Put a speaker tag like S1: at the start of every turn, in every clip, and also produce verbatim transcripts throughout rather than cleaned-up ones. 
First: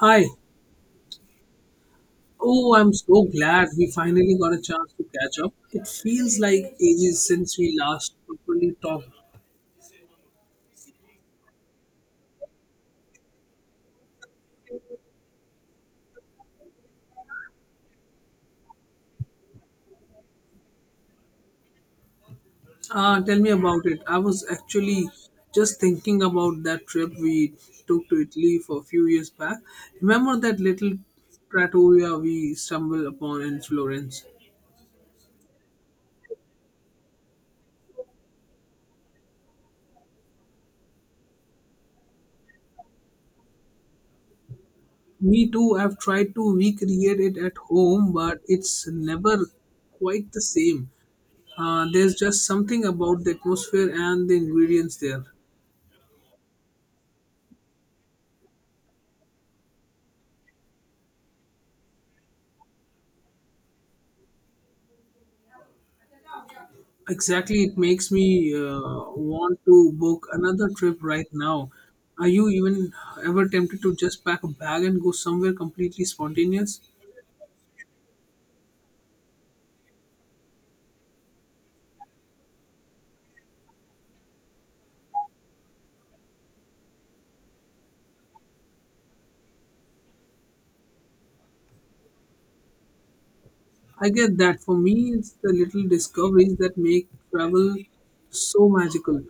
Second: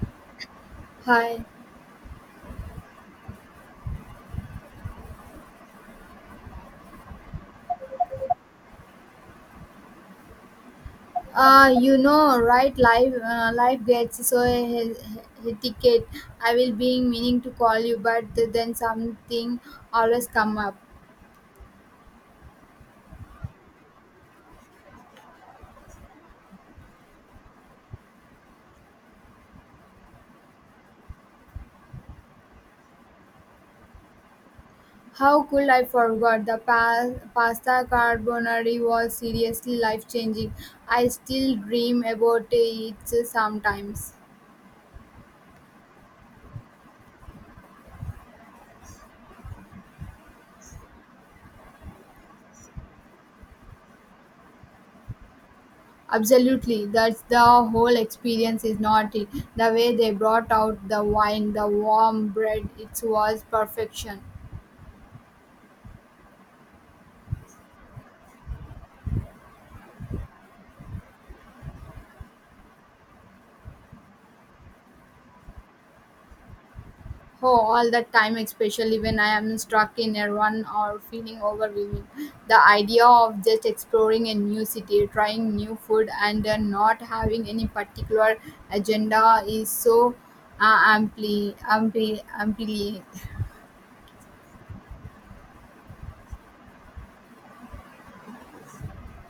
S1: Hi.
S2: Hi.
S1: Oh, I'm so glad we finally got a chance to catch up. It feels like ages since we last properly talked.
S2: Uh, you know, right? Life, uh, life gets so he- he- hectic. I will being meaning to call you, but then something always come up.
S1: Ah, tell me about it. I was actually just thinking about that trip we took to Italy for a few years back. Remember that little trattoria we stumbled upon in Florence?
S2: How could I forgot the pa- pasta carbonara was seriously life changing. I still dream about it sometimes.
S1: Me too. I've tried to recreate it at home, but it's never quite the same. Uh, there's just something about the atmosphere and the ingredients there.
S2: Absolutely, that's the whole experience, is not it? The way they brought out the wine, the warm bread, it was perfection.
S1: Exactly, it makes me uh, want to book another trip right now. Are you even ever tempted to just pack a bag and go somewhere completely spontaneous?
S2: Oh, all the time, especially when I am stuck in a run or feeling overwhelmed. The idea of just exploring a new city, trying new food, and uh, not having any particular agenda is so uh, amply, amply, amply
S1: I get that. For me, it's the little discoveries that make travel so magical.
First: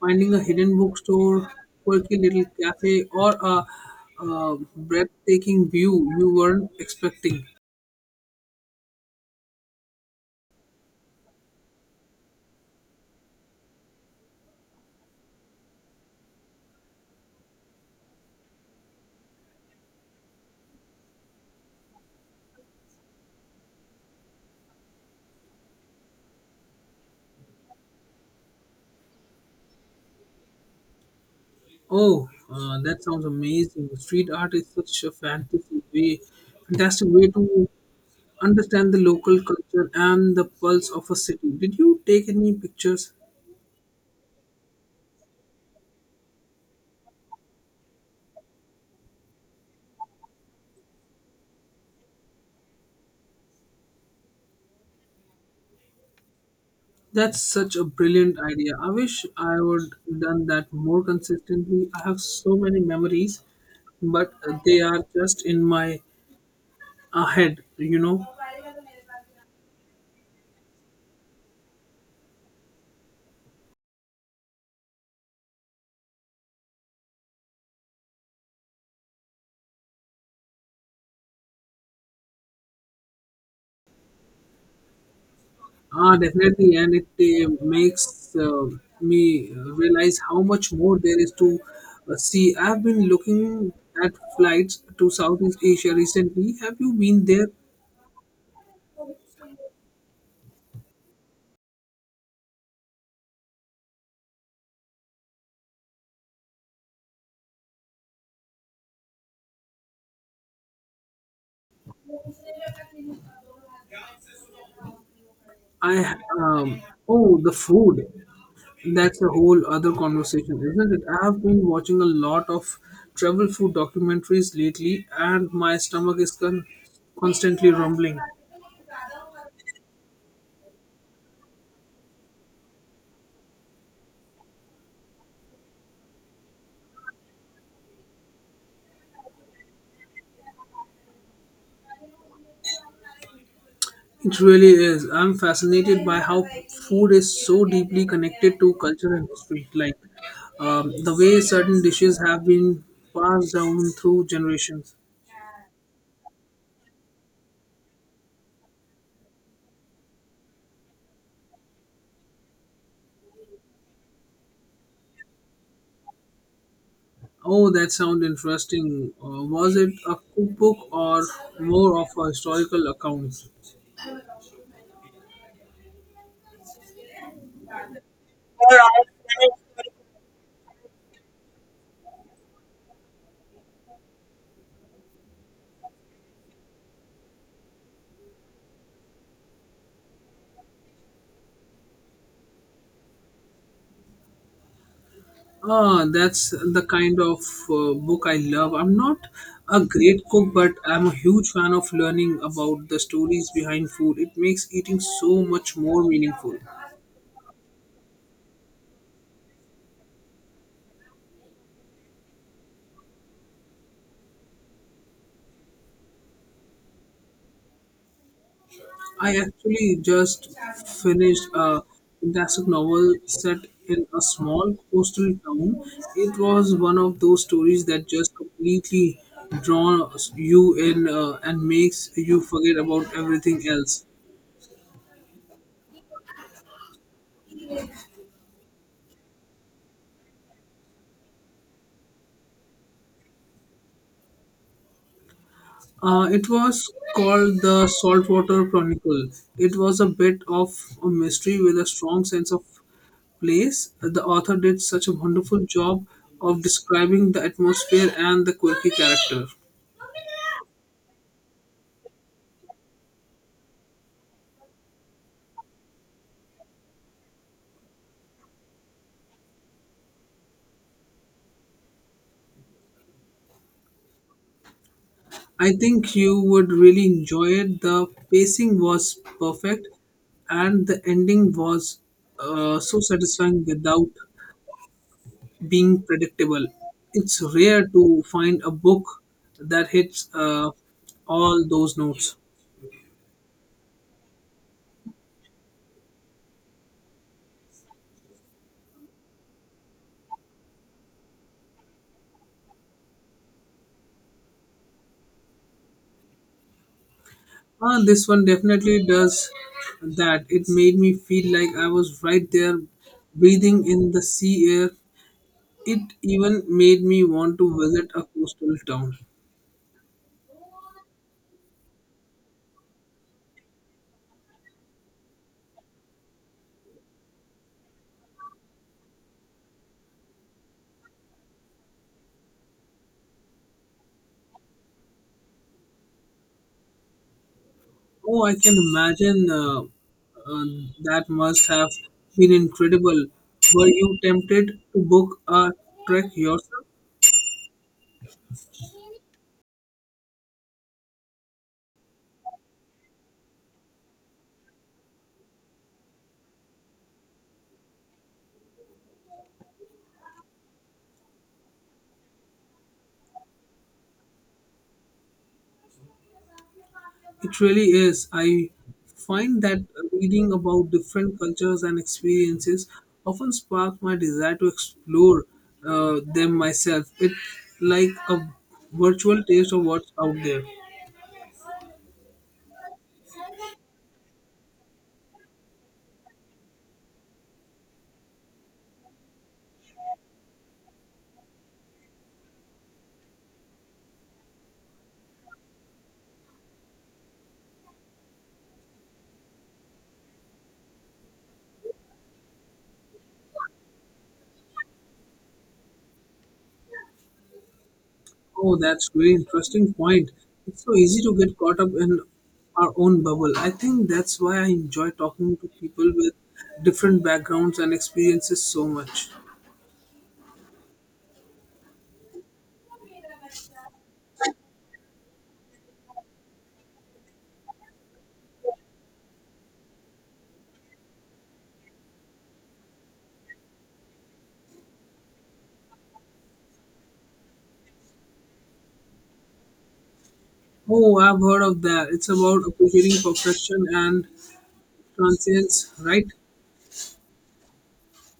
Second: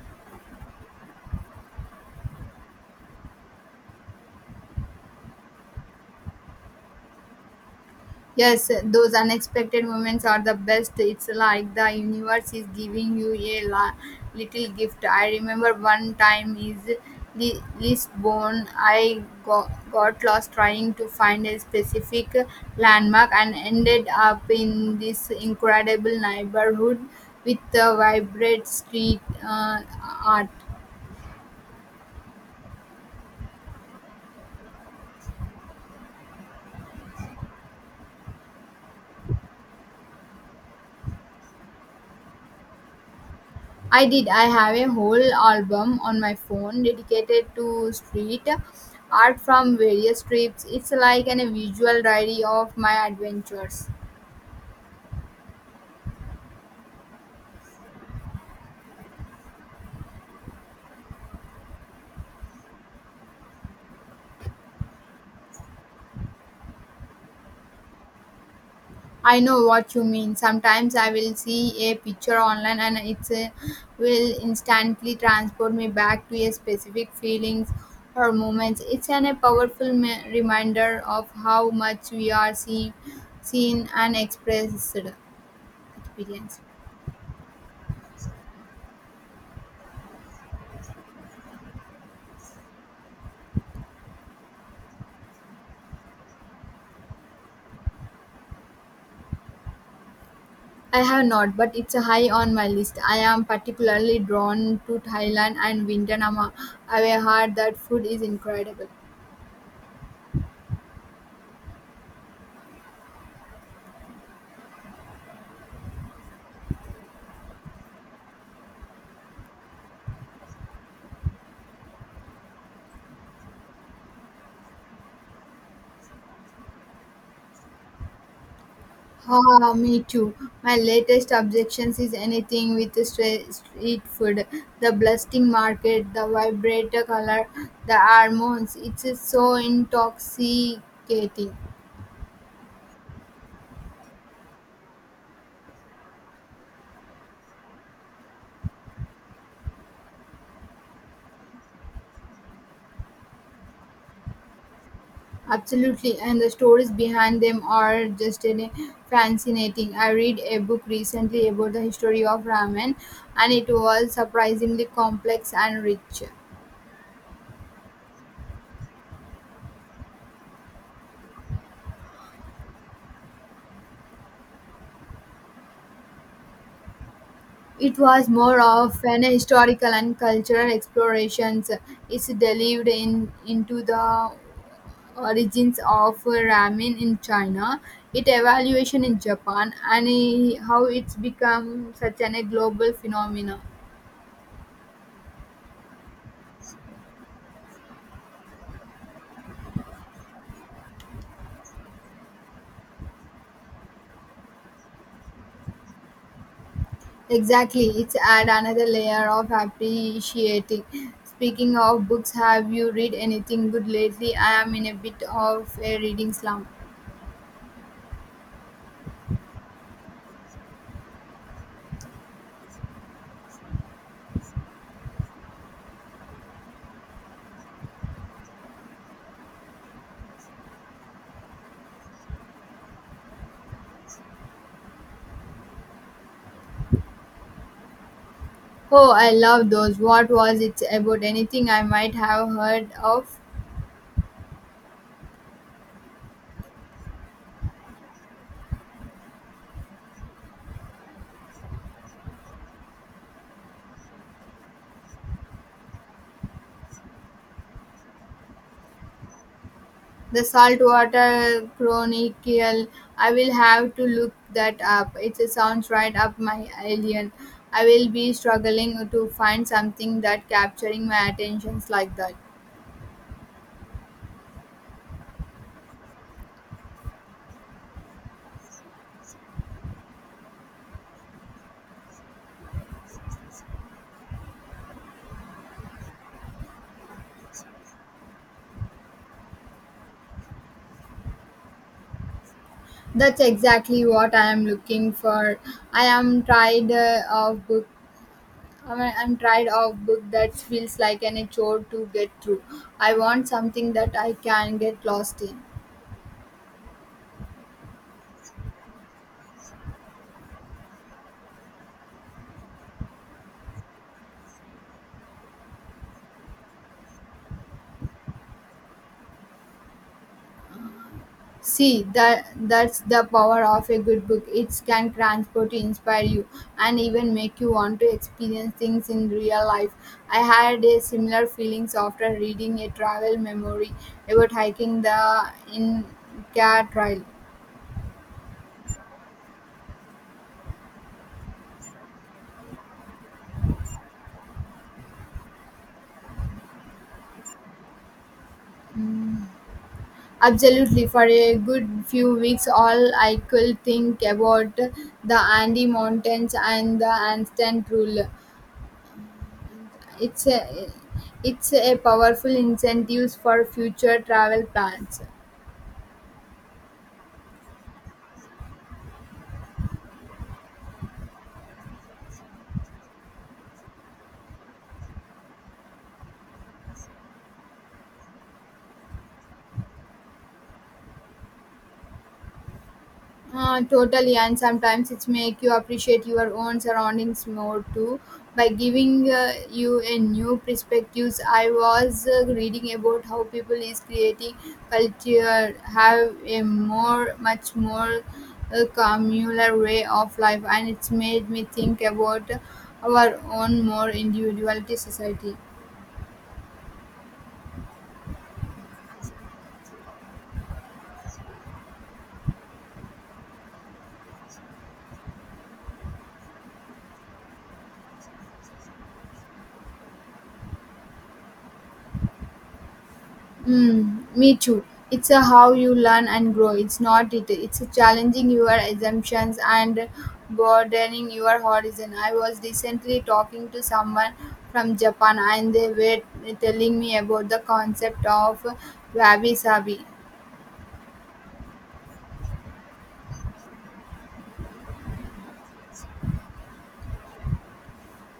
S1: Finding a hidden bookstore, quirky little cafe, or a, uh breathtaking view you weren't expecting.
S2: Yes, those unexpected moments are the best. It's like the universe is giving you a la- little gift. I remember one time is Li- Lisbon. I got, got lost trying to find a specific landmark and ended up in this incredible neighborhood with the vibrant street uh, art.
S1: Oh, uh, that sounds amazing. Street art is such a fantasy way, fantastic way to understand the local culture and the pulse of a city. Did you take any pictures?
S2: I did. I have a whole album on my phone dedicated to street art from various trips. It's like an, a visual diary of my adventures.
S1: That's such a brilliant idea. I wish I would done that more consistently. I have so many memories, but they are just in my uh, head, you know.
S2: I know what you mean. Sometimes I will see a picture online and it a, will instantly transport me back to a specific feelings or moments. It's an, a powerful me- reminder of how much we are seen, seen and expressed
S1: Ah,
S2: experience.
S1: definitely, and it uh, makes uh, me realize how much more there is to uh, see. I've been looking at flights to Southeast Asia recently. Have you been there?
S2: I have not, but it's high on my list. I am particularly drawn to Thailand and Vietnam. I've heard that food is incredible.
S1: I um Oh, the food. That's a whole other conversation, isn't it? I have been watching a lot of travel food documentaries lately, and my stomach is con- constantly rumbling.
S2: Ah, me too. My latest objections is anything with stre- street food. The blasting market, the vibrator color, the hormones. It's so intoxicating.
S1: It really is. I'm fascinated by how food is so deeply connected to culture and history, like um, the way certain dishes have been passed down through generations.
S2: Absolutely, and the stories behind them are just an- fascinating. I read a book recently about the history of ramen, and it was surprisingly complex and rich.
S1: Oh, that sounds interesting. Uh, was it a cookbook or more of a historical account?
S2: It was more of an historical and cultural explorations. It's delved in into the origins of ramen in China, its evaluation in Japan, and eh, how it's become such an, a global phenomenon.
S1: Ah, that's the kind of uh, book I love. I'm not a great cook, but I'm a huge fan of learning about the stories behind food. It makes eating so much more meaningful.
S2: Exactly, it's add another layer of appreciating. Speaking of books, have you read anything good lately? I am in a bit of a reading slump.
S1: I actually just finished a fantastic novel set in a small coastal town. It was one of those stories that just completely draws you in uh, and makes you forget about everything else.
S2: Oh, I love those. What was it about? Anything I might have heard of?
S1: Uh, it was called The Saltwater Chronicle. It was a bit of a mystery with a strong sense of place. The author did such a wonderful job of describing the atmosphere and the quirky character.
S2: The Saltwater Chronicle. I will have to look that up. It sounds right up my alien. I will be struggling to find something that capturing my attentions like that.
S1: I think you would really enjoy it. The pacing was perfect, and the ending was uh, so satisfying without being predictable. It's rare to find a book that hits uh, all those notes.
S2: That's exactly what I am looking for. I am tired uh, of book. I'm I'm tired of book that feels like an a chore to get through. I want something that I can get lost in.
S1: Uh, this one definitely does that. It made me feel like I was right there breathing in the sea air. It even made me want to visit a coastal town.
S2: See that that's the power of a good book. It can transport you, inspire you, and even make you want to experience things in real life. I had a similar feelings after reading a travel memory about hiking the Inca Trail.
S1: Oh, I can imagine uh, uh, that must have been incredible. Were you tempted to book a trek yourself?
S2: Absolutely, for a good few weeks, all I could think about the Andy Mountains and the Anstan Rule. It's a, it's a powerful incentive for future travel plans.
S1: It really is. I find that reading about different cultures and experiences often spark my desire to explore uh, them myself. It's like a virtual taste of what's out there.
S2: Uh, totally, and sometimes it's make you appreciate your own surroundings more too by giving uh, you a new perspectives. I was uh, reading about how people is creating culture have a more much more uh, communal way of life, and it's made me think about our own more individuality society.
S1: Oh, that's very interesting point. It's so easy to get caught up in our own bubble. I think that's why I enjoy talking to people with different backgrounds and experiences so much.
S2: Mm, me too. It's a how you learn and grow. It's not it. It's a challenging your assumptions and broadening your horizon. I was recently talking to someone from Japan and they were telling me about the concept of wabi sabi.
S1: Oh, I've heard of that. It's about appreciating perfection and transience, right? It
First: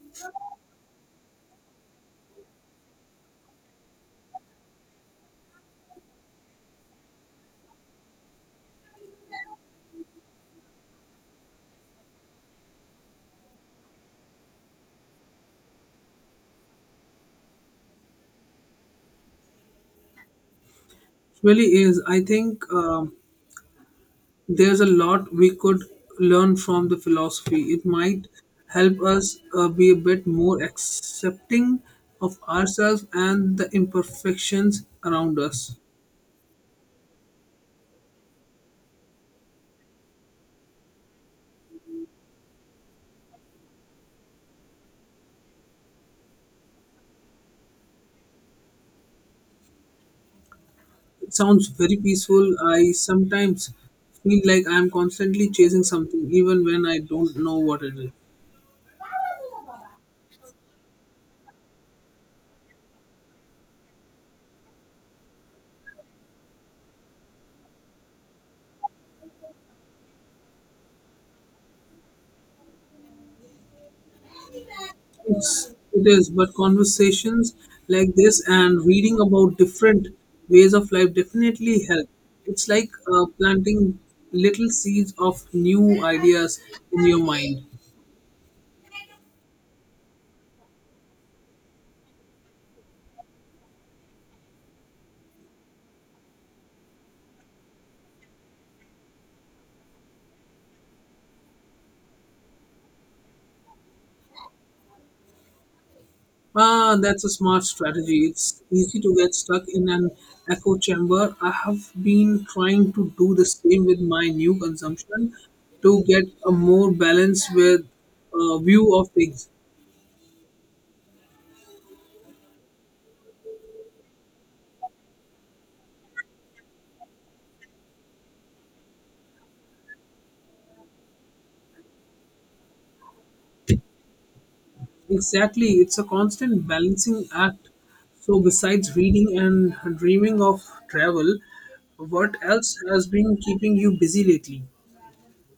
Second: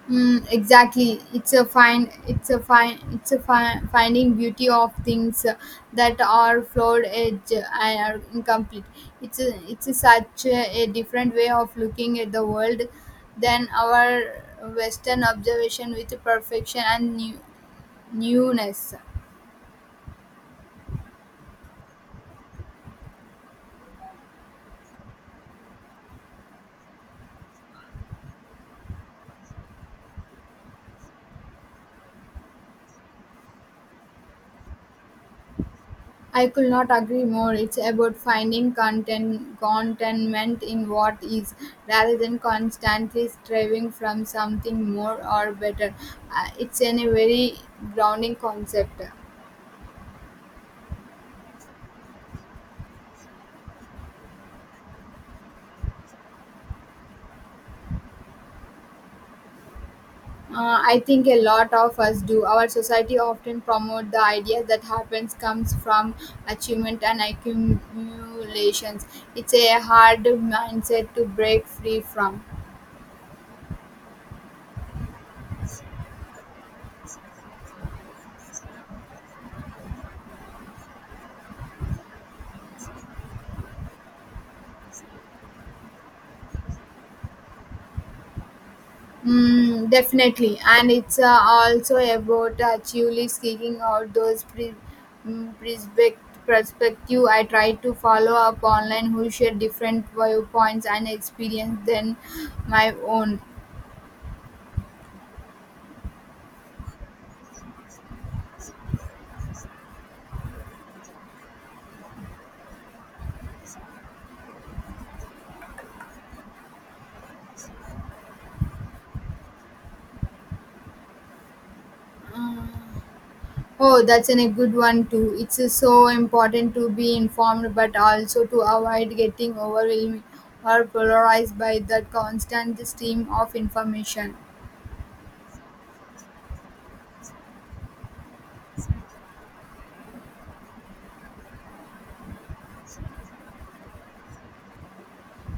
S2: Mm, exactly. It's a fine. It's a fine. It's a fine, finding beauty of things uh, that are flawed edge and are incomplete. It's a, it's a such a, a different way of looking at the world than our Western observation with perfection and new, newness.
S1: really is. I think um, there's a lot we could learn from the philosophy. It might help us uh, be a bit more accepting of ourselves and the imperfections around us.
S2: I could not agree more. It's about finding content, contentment in what is, rather than constantly striving from something more or better. Uh, it's in a very grounding concept.
S1: It sounds very peaceful. I sometimes feel like I'm constantly chasing something, even when I don't know what it is.
S2: Uh, I think a lot of us do. Our society often promote the idea that happens comes from achievement and accumulations. It's a hard mindset to break free from.
S1: It's, it is, but conversations like this and reading about different ways of life definitely help. It's like uh, planting little seeds of new ideas in your mind.
S2: Mm, definitely, and it's uh, also about uh, actually seeking out those pre- mm, perspect- perspective. I try to follow up online who share different viewpoints and experience than my own.
S1: Ah, that's a smart strategy. It's easy to get stuck in an echo chamber. I have been trying to do the same with my new consumption to get a more balanced with uh, view of things.
S2: Oh, that's an, a good one too. It's uh, so important to be informed, but also to avoid getting overwhelmed or polarized by the constant stream of information.
S1: Exactly, it's a constant balancing act. So besides reading and dreaming of travel, what else has been keeping you busy lately?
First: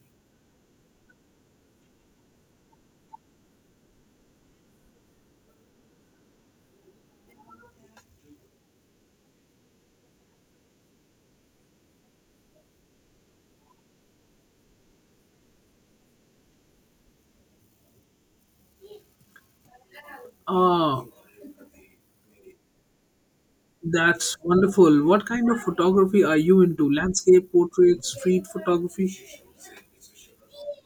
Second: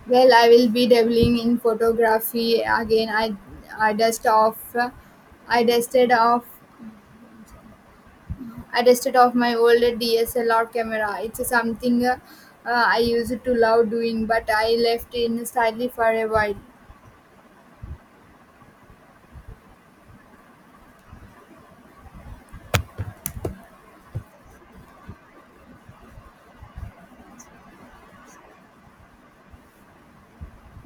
S2: Well, I will be dabbling in photography again. I I dust off, I dusted off, I dusted off my old D S L R camera. It's something uh, uh, I used to love doing, but I left in slightly for a while.
S1: Ah, that's wonderful. What kind of photography are you into? Landscape, portrait, street photography?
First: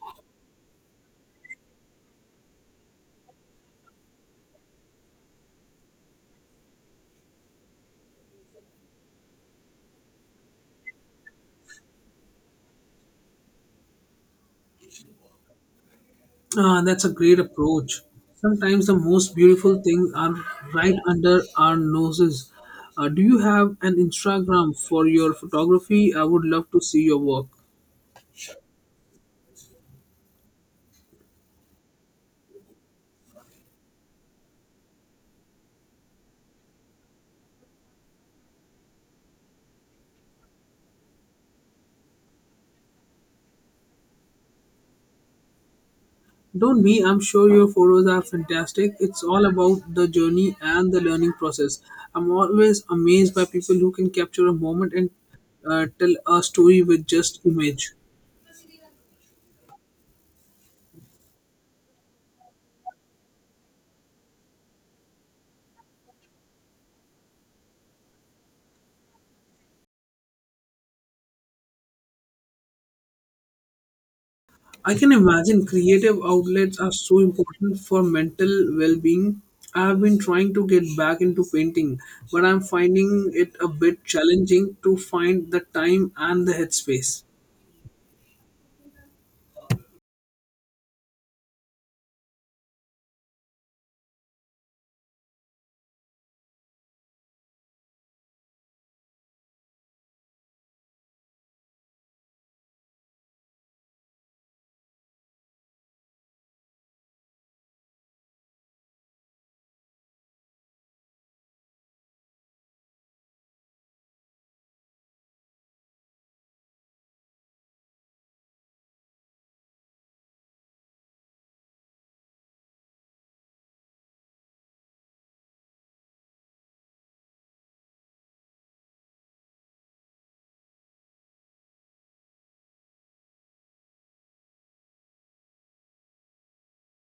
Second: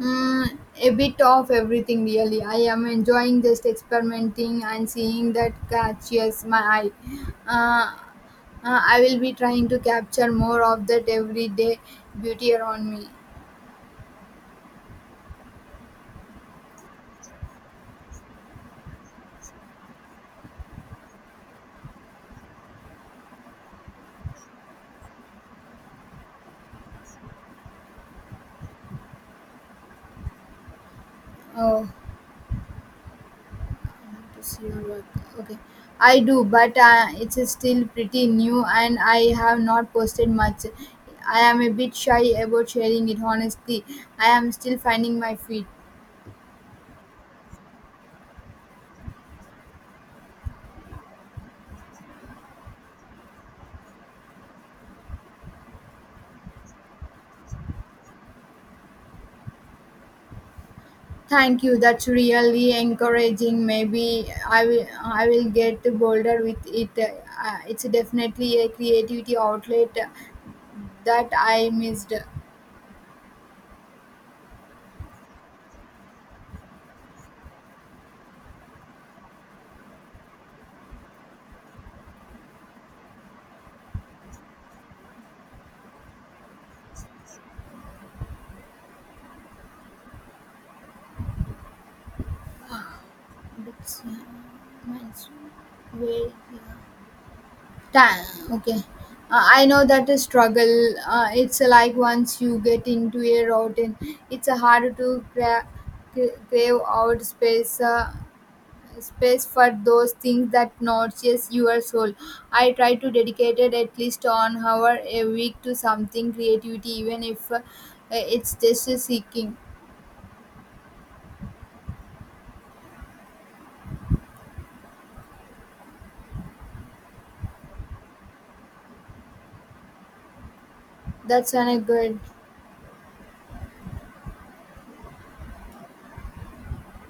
S2: Mm, a bit of everything, really. I am enjoying just experimenting and seeing that catches my eye. Uh, uh, I will be trying to capture more of that everyday beauty around me.
S1: Ah, that's a great approach. Sometimes the most beautiful things are right under our noses. Uh, do you have an Instagram for your photography? I would love to see your work.
S2: Oh. To see your work. Okay, I do, but uh, it's still pretty new and I have not posted much. I am a bit shy about sharing it honestly. I am still finding my feet.
S1: Don't me, I'm sure your photos are fantastic. It's all about the journey and the learning process. I'm always amazed by people who can capture a moment and uh, tell a story with just image.
S2: Thank you. That's really encouraging. Maybe I will I will get bolder with it. Uh, it's definitely a creativity outlet that I missed.
S1: I can imagine creative outlets are so important for mental well being. I have been trying to get back into painting, but I'm finding it a bit challenging to find the time and the headspace.
S2: That's- mine's way Time okay uh, I know that a struggle. Uh, it's like once you get into a routine. It's uh, hard to cra- cra- crave out space uh, space for those things that nourishes your soul. I try to dedicate it at least an hour a week to something creativity even if uh, it's just a seeking. that's an a good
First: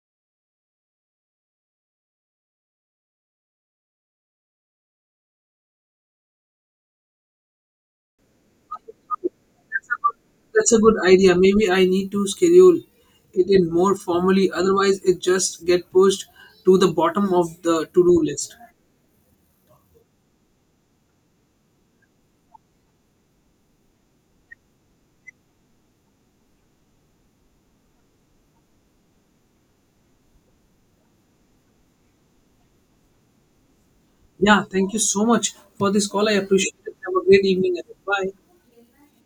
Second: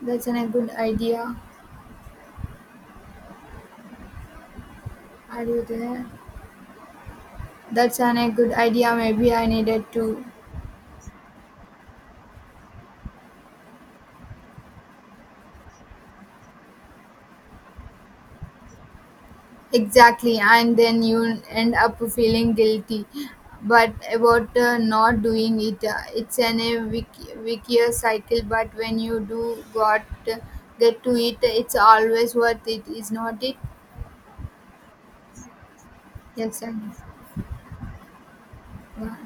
S2: that's an a good idea. Are you there? That's an a good idea. Maybe I needed to.
S1: That's a good idea. Maybe I need to schedule it in more formally, otherwise, it just get pushed to the bottom of the to do list.
S2: Exactly, and then you end up feeling guilty, but about uh, not doing it. Uh, it's an a vic- vicious cycle. But when you do got uh, get to it, it's always worth it, is not it?
S1: Yeah, thank you so much for this call. I
S2: Yes,
S1: appreciate
S2: and
S1: it. Have a great evening. Ahead. Bye.
S2: yeah.